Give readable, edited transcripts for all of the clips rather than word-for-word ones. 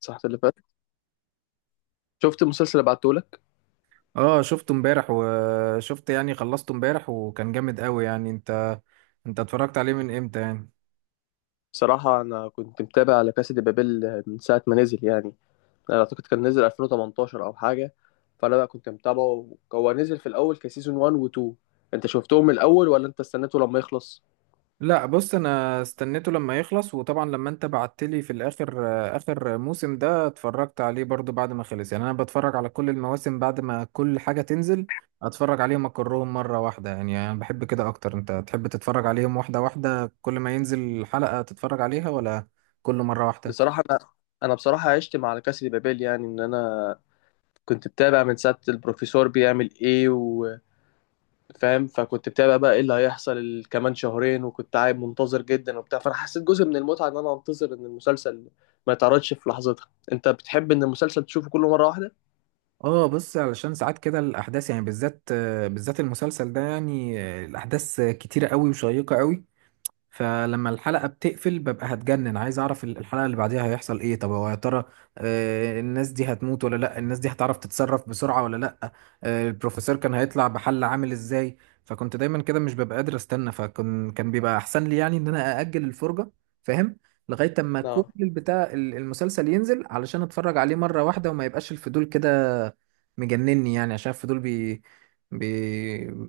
صح اللي فات. شفت المسلسل اللي بعتهولك؟ اه، شفته امبارح. يعني خلصته امبارح، وكان جامد قوي، يعني. انت اتفرجت عليه من امتى يعني؟ بصراحة أنا كنت متابع لكاسا دي بابيل من ساعة ما نزل، يعني أنا أعتقد كان نزل 2018 أو حاجة. فأنا بقى كنت متابعه، هو نزل في الأول كسيزون 1 و 2. أنت شفتهم من الأول ولا أنت استنيته لما يخلص؟ لا، بص، انا استنيته لما يخلص. وطبعا لما انت بعتلي في الاخر، اخر موسم ده اتفرجت عليه برضو بعد ما خلص، يعني. انا بتفرج على كل المواسم بعد ما كل حاجة تنزل، اتفرج عليهم اكرهم مرة واحدة. يعني انا بحب كده اكتر. انت تحب تتفرج عليهم واحدة واحدة، كل ما ينزل حلقة تتفرج عليها، ولا كل مرة واحدة؟ بصراحة أنا عشت مع لكاسا دي بابيل، يعني إن أنا كنت متابع من ساعة البروفيسور بيعمل إيه، فاهم؟ فكنت بتابع بقى ايه اللي هيحصل كمان شهرين، وكنت قاعد منتظر جدا وبتاع. فانا حسيت جزء من المتعه ان انا انتظر ان المسلسل ما يتعرضش في لحظتها. انت بتحب ان المسلسل تشوفه كله مره واحده؟ اه، بص، علشان ساعات كده الاحداث يعني بالذات، بالذات المسلسل ده، يعني، الاحداث كتيره قوي وشيقه قوي. فلما الحلقة بتقفل ببقى هتجنن، عايز اعرف الحلقة اللي بعديها هيحصل ايه. طب هو يا ترى، الناس دي هتموت ولا لا؟ الناس دي هتعرف تتصرف بسرعة ولا لا؟ البروفيسور كان هيطلع بحل عامل ازاي؟ فكنت دايما كده مش ببقى قادر استنى، فكان بيبقى احسن لي يعني ان انا ااجل الفرجة، فاهم؟ لغاية اما كل اه. البتاع المسلسل ينزل علشان اتفرج عليه مرة واحدة، وما يبقاش الفضول كده مجنني، يعني عشان الفضول بي بي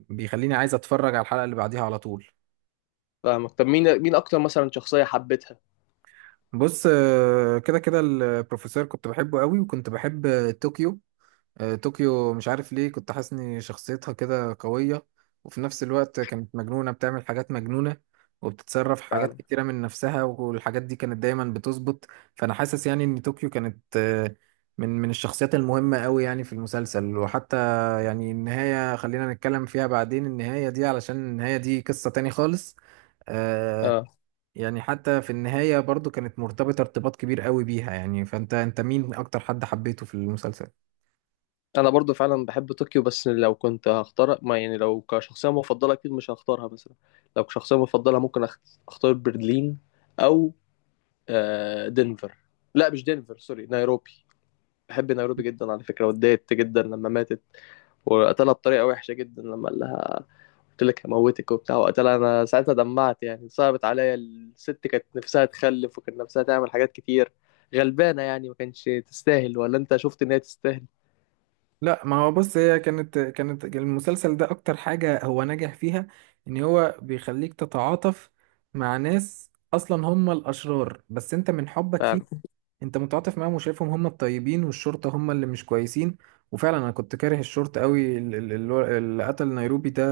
بيخليني عايز اتفرج على الحلقة اللي بعديها على طول. فاهمك. طب مين اكتر مثلا شخصيه حبيتها؟ بص، كده كده البروفيسور كنت بحبه قوي، وكنت بحب طوكيو. طوكيو، مش عارف ليه كنت حاسس ان شخصيتها كده قوية، وفي نفس الوقت كانت مجنونة، بتعمل حاجات مجنونة وبتتصرف في حاجات فعلا. كتيرة من نفسها، والحاجات دي كانت دايما بتظبط. فأنا حاسس يعني ان طوكيو كانت من الشخصيات المهمة قوي يعني في المسلسل. وحتى يعني النهاية، خلينا نتكلم فيها بعدين، النهاية دي علشان النهاية دي قصة تاني خالص. آه، اه، يعني حتى في النهاية برضو كانت مرتبطة ارتباط كبير قوي بيها، يعني. فانت مين اكتر حد حبيته في المسلسل؟ انا برضو فعلا بحب طوكيو، بس لو كنت هختار، ما يعني لو كشخصيه مفضله اكيد مش هختارها مثلا. لو كشخصيه مفضله ممكن اختار برلين، او آه، دنفر. لا مش دنفر، سوري، نيروبي. بحب نيروبي جدا على فكرة، واتضايقت جدا لما ماتت. وقتلها بطريقة وحشة جدا، لما قال لها قلت لك هموتك وبتاع وقتلها. أنا ساعتها دمعت، يعني صعبت عليا، الست كانت نفسها تخلف وكانت نفسها تعمل حاجات كتير. غلبانة يعني، ما كانش تستاهل، ولا أنت شفت إن هي تستاهل؟ لا، ما هو بص، هي كانت المسلسل ده اكتر حاجة هو نجح فيها ان هو بيخليك تتعاطف مع ناس اصلا هم الاشرار، بس انت من حبك فيه، فعلا. انت متعاطف معاهم وشايفهم هم الطيبين، والشرطة هم اللي مش كويسين. وفعلا انا كنت كاره الشرطة قوي، اللي قتل نيروبي ده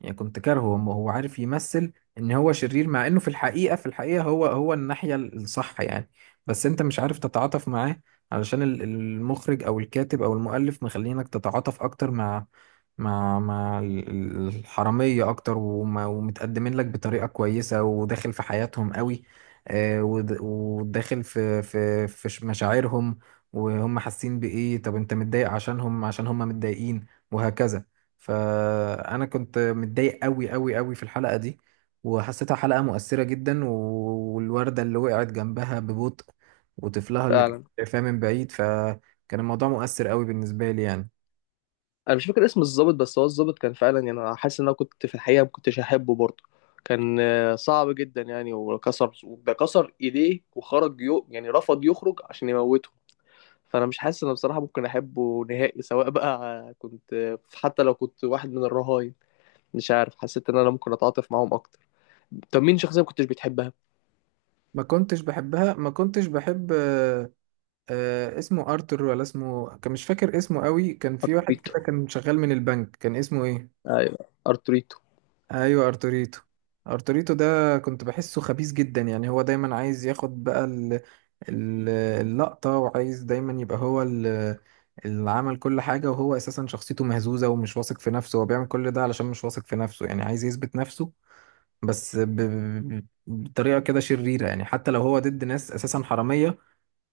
يعني كنت كارهه. هو عارف يمثل ان هو شرير، مع انه في الحقيقة هو الناحية الصح، يعني. بس انت مش عارف تتعاطف معاه علشان المخرج او الكاتب او المؤلف مخلينك تتعاطف اكتر مع الحرامية اكتر، ومتقدمين لك بطريقة كويسة، وداخل في حياتهم قوي، وداخل في مشاعرهم وهم حاسين بايه. طب انت متضايق عشانهم عشان هم متضايقين، وهكذا. فانا كنت متضايق قوي قوي قوي في الحلقة دي، وحسيتها حلقة مؤثرة جدا، والوردة اللي وقعت جنبها ببطء، وطفلها اللي فعلا. شايفاها من بعيد، فكان الموضوع مؤثر قوي بالنسبة لي، يعني. أنا مش فاكر اسم الضابط، بس هو الضابط كان فعلا، يعني أنا حاسس إن أنا كنت في الحقيقة ما كنتش أحبه برضه. كان آه، صعب جدا يعني، وكسر ده كسر إيديه وخرج، يو يعني رفض يخرج عشان يموته. فانا مش حاسس ان بصراحه ممكن احبه نهائي، سواء بقى كنت، حتى لو كنت واحد من الرهاين. مش عارف، حسيت ان انا ممكن اتعاطف معاهم اكتر. طب مين شخصيه ما كنتش بتحبها؟ ما كنتش بحبها، ما كنتش بحب اسمه ارتر ولا اسمه، كان مش فاكر اسمه قوي. كان في واحد ارتوريتو. كده كان شغال من البنك، كان اسمه ايه؟ ايوه، ارتوريتو. ايوه، ارتوريتو. ارتوريتو ده كنت بحسه خبيث جدا، يعني هو دايما عايز ياخد بقى اللقطة، وعايز دايما يبقى هو اللي عمل كل حاجة، وهو اساسا شخصيته مهزوزة ومش واثق في نفسه، هو بيعمل كل ده علشان مش واثق في نفسه، يعني عايز يثبت نفسه، بس بطريقة كده شريرة، يعني. حتى لو هو ضد ناس أساسا حرامية،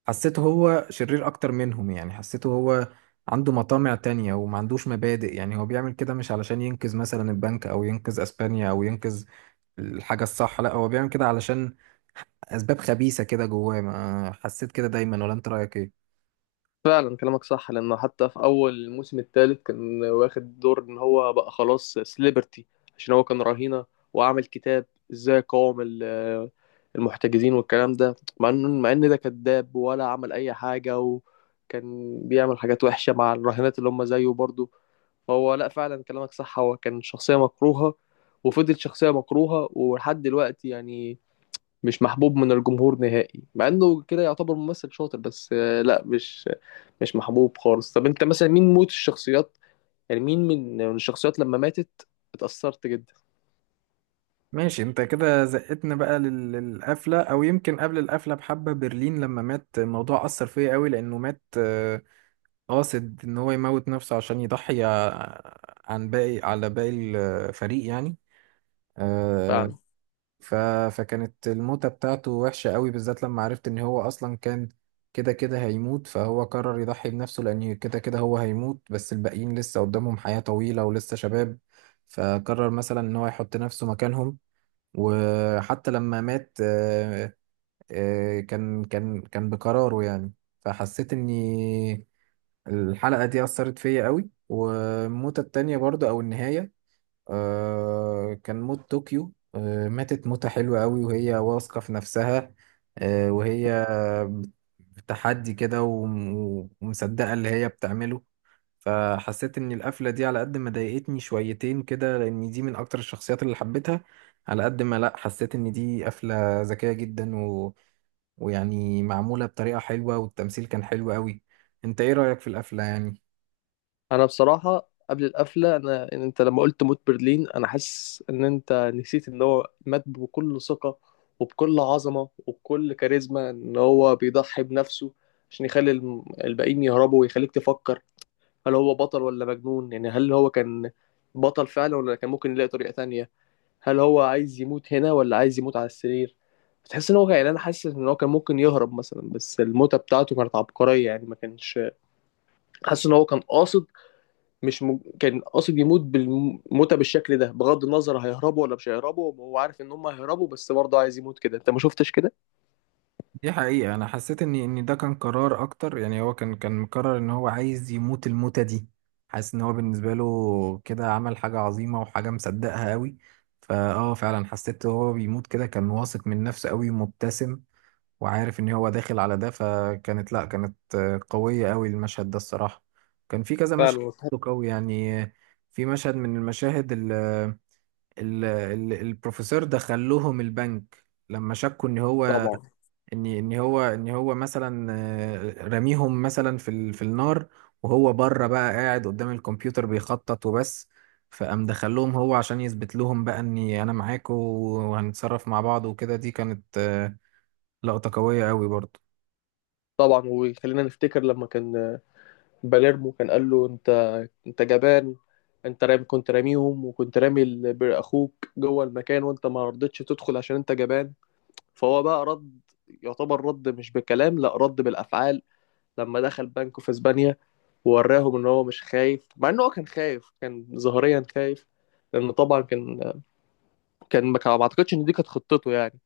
حسيته هو شرير أكتر منهم، يعني حسيته هو عنده مطامع تانية وما عندوش مبادئ، يعني هو بيعمل كده مش علشان ينقذ مثلا البنك أو ينقذ أسبانيا أو ينقذ الحاجة الصح. لا، هو بيعمل كده علشان أسباب خبيثة كده جواه. ما حسيت كده دايما، ولا أنت رأيك إيه؟ فعلا كلامك صح، لانه حتى في اول الموسم الثالث كان واخد دور ان هو بقى خلاص سليبرتي، عشان هو كان رهينه، وعمل كتاب ازاي قاوم المحتجزين والكلام ده، مع ان مع ان ده كذاب ولا عمل اي حاجه، وكان بيعمل حاجات وحشه مع الرهينات اللي هم زيه برضه. هو لا، فعلا كلامك صح، هو كان شخصية مكروهة، وفضل شخصية مكروهة ولحد دلوقتي يعني. مش محبوب من الجمهور نهائي، مع انه كده يعتبر ممثل شاطر، بس آه، لا مش محبوب خالص. طب انت مثلا مين موت الشخصيات، يعني مين من الشخصيات لما ماتت اتأثرت جدا؟ ماشي، انت كده زقتنا بقى للقفلة او يمكن قبل القفلة بحبة. برلين لما مات الموضوع أثر فيا قوي، لأنه مات قاصد ان هو يموت نفسه عشان يضحي عن باقي، على باقي الفريق، يعني. آه، فعلا. ف فكانت الموتة بتاعته وحشة قوي، بالذات لما عرفت ان هو اصلا كان كده كده هيموت، فهو قرر يضحي بنفسه لان كده كده هو هيموت، بس الباقيين لسه قدامهم حياة طويلة ولسه شباب. فقرر مثلا ان هو يحط نفسه مكانهم. وحتى لما مات، كان بقراره، يعني. فحسيت اني الحلقة دي أثرت فيا قوي، والموتة التانية برضه أو النهاية، كان موت طوكيو. ماتت موتة حلوة قوي وهي واثقة في نفسها، وهي بتحدي كده ومصدقة اللي هي بتعمله. فحسيت إن القفلة دي على قد ما ضايقتني شويتين كده، لأن دي من أكتر الشخصيات اللي حبيتها، على قد ما، لأ، حسيت إن دي قفلة ذكية جدا، ويعني معمولة بطريقة حلوة، والتمثيل كان حلو قوي. أنت إيه رأيك في القفلة يعني؟ انا بصراحه قبل القفله، انا إن انت لما قلت موت برلين، انا حاسس ان انت نسيت ان هو مات بكل ثقه وبكل عظمه وبكل كاريزما، ان هو بيضحي بنفسه عشان يخلي الباقيين يهربوا، ويخليك تفكر هل هو بطل ولا مجنون. يعني هل هو كان بطل فعلا ولا كان ممكن يلاقي طريقه تانية؟ هل هو عايز يموت هنا ولا عايز يموت على السرير؟ بتحس ان هو، يعني انا حاسس ان هو كان ممكن يهرب مثلا، بس الموتة بتاعته كانت عبقرية يعني. ما كانش حاسس ان هو كان قاصد، مش م... كان قاصد يموت بالموتة بالشكل ده، بغض النظر هيهربوا ولا مش هيهربوا. هو عارف ان هم هيهربوا، بس برضه عايز يموت كده. انت ما شفتش كده؟ دي حقيقة، أنا حسيت إن ده كان قرار أكتر، يعني هو كان مقرر إن هو عايز يموت الموتة دي. حاسس إن هو بالنسبة له كده عمل حاجة عظيمة، وحاجة مصدقها أوي. فا آه فعلا حسيت هو بيموت كده كان واثق من نفسه أوي ومبتسم، وعارف إن هو داخل على ده. فكانت، لأ، كانت قوية أوي المشهد ده، الصراحة. كان في كذا مشهد فعلا. قوي، يعني. في مشهد من المشاهد ال ال ال البروفيسور دخل لهم البنك لما شكوا ان هو طبعا. ان ان هو ان هو مثلا رميهم مثلا في النار، وهو بره بقى قاعد قدام الكمبيوتر بيخطط وبس. فقام دخلهم هو عشان يثبت لهم بقى اني انا معاكم وهنتصرف مع بعض وكده. دي كانت لقطة قوية قوي برضه. طبعا، وخلينا نفتكر لما كان باليرمو كان قال له انت، انت جبان، انت رامي، كنت راميهم، وكنت رامي اخوك جوه المكان، وانت ما رضيتش تدخل عشان انت جبان. فهو بقى رد، يعتبر رد مش بالكلام، لا رد بالافعال، لما دخل بنك في اسبانيا، ووراهم ان هو مش خايف، مع ان هو كان خايف، كان ظاهريا خايف، لان طبعا كان، ما اعتقدش ان دي كانت خطته يعني.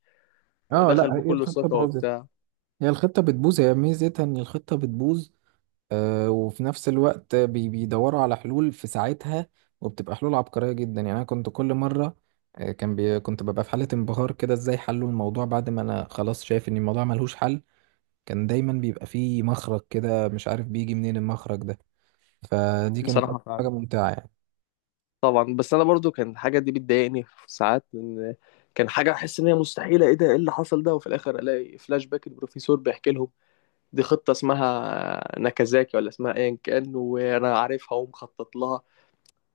لا اه دخل لا، هي بكل الخطة ثقه باظت. وبتاع. هي الخطة بتبوظ، هي ميزتها ان الخطة بتبوظ. وفي نفس الوقت بيدوروا على حلول في ساعتها، وبتبقى حلول عبقرية جدا، يعني. أنا كنت كل مرة كنت ببقى في حالة انبهار كده إزاي حلوا الموضوع، بعد ما أنا خلاص شايف إن الموضوع ملهوش حل. كان دايما بيبقى فيه مخرج كده، مش عارف بيجي منين المخرج ده. فدي كانت بصراحه أكتر فعلا. حاجة ممتعة، يعني. طبعا، بس انا برضو كان الحاجه دي بتضايقني في ساعات، لان كان حاجه احس ان هي مستحيله، ايه ده ايه اللي حصل ده، وفي الاخر الاقي فلاش باك البروفيسور بيحكي لهم دي خطه اسمها ناكازاكي ولا اسمها ايا كان، وانا عارفها ومخطط لها.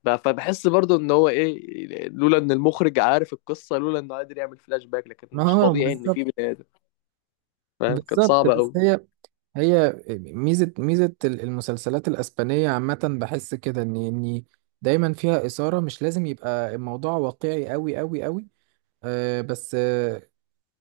فبحس برضو ان هو ايه، لولا ان المخرج عارف القصه، لولا انه قادر يعمل فلاش باك، لكن مش اه، طبيعي ان بالظبط. في بني ادم. فاهم؟ كانت بالظبط، صعبه بس قوي. هي ميزة المسلسلات الأسبانية عامة، بحس كده إن دايما فيها إثارة، مش لازم يبقى الموضوع واقعي أوي أوي أوي، بس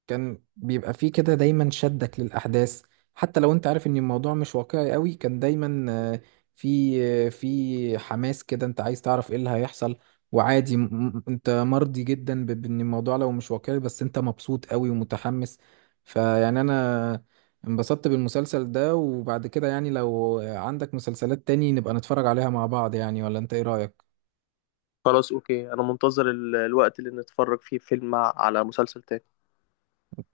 كان بيبقى فيه كده دايما شدك للأحداث، حتى لو انت عارف ان الموضوع مش واقعي قوي، كان دايما في في حماس كده، انت عايز تعرف ايه اللي هيحصل. وعادي، انت مرضي جدا بان الموضوع لو مش واقعي، بس انت مبسوط قوي ومتحمس. فيعني انا انبسطت بالمسلسل ده. وبعد كده يعني لو عندك مسلسلات تاني نبقى نتفرج عليها مع بعض، يعني. ولا انت ايه رأيك؟ خلاص اوكي، انا منتظر الوقت اللي نتفرج فيه فيلم على مسلسل تاني.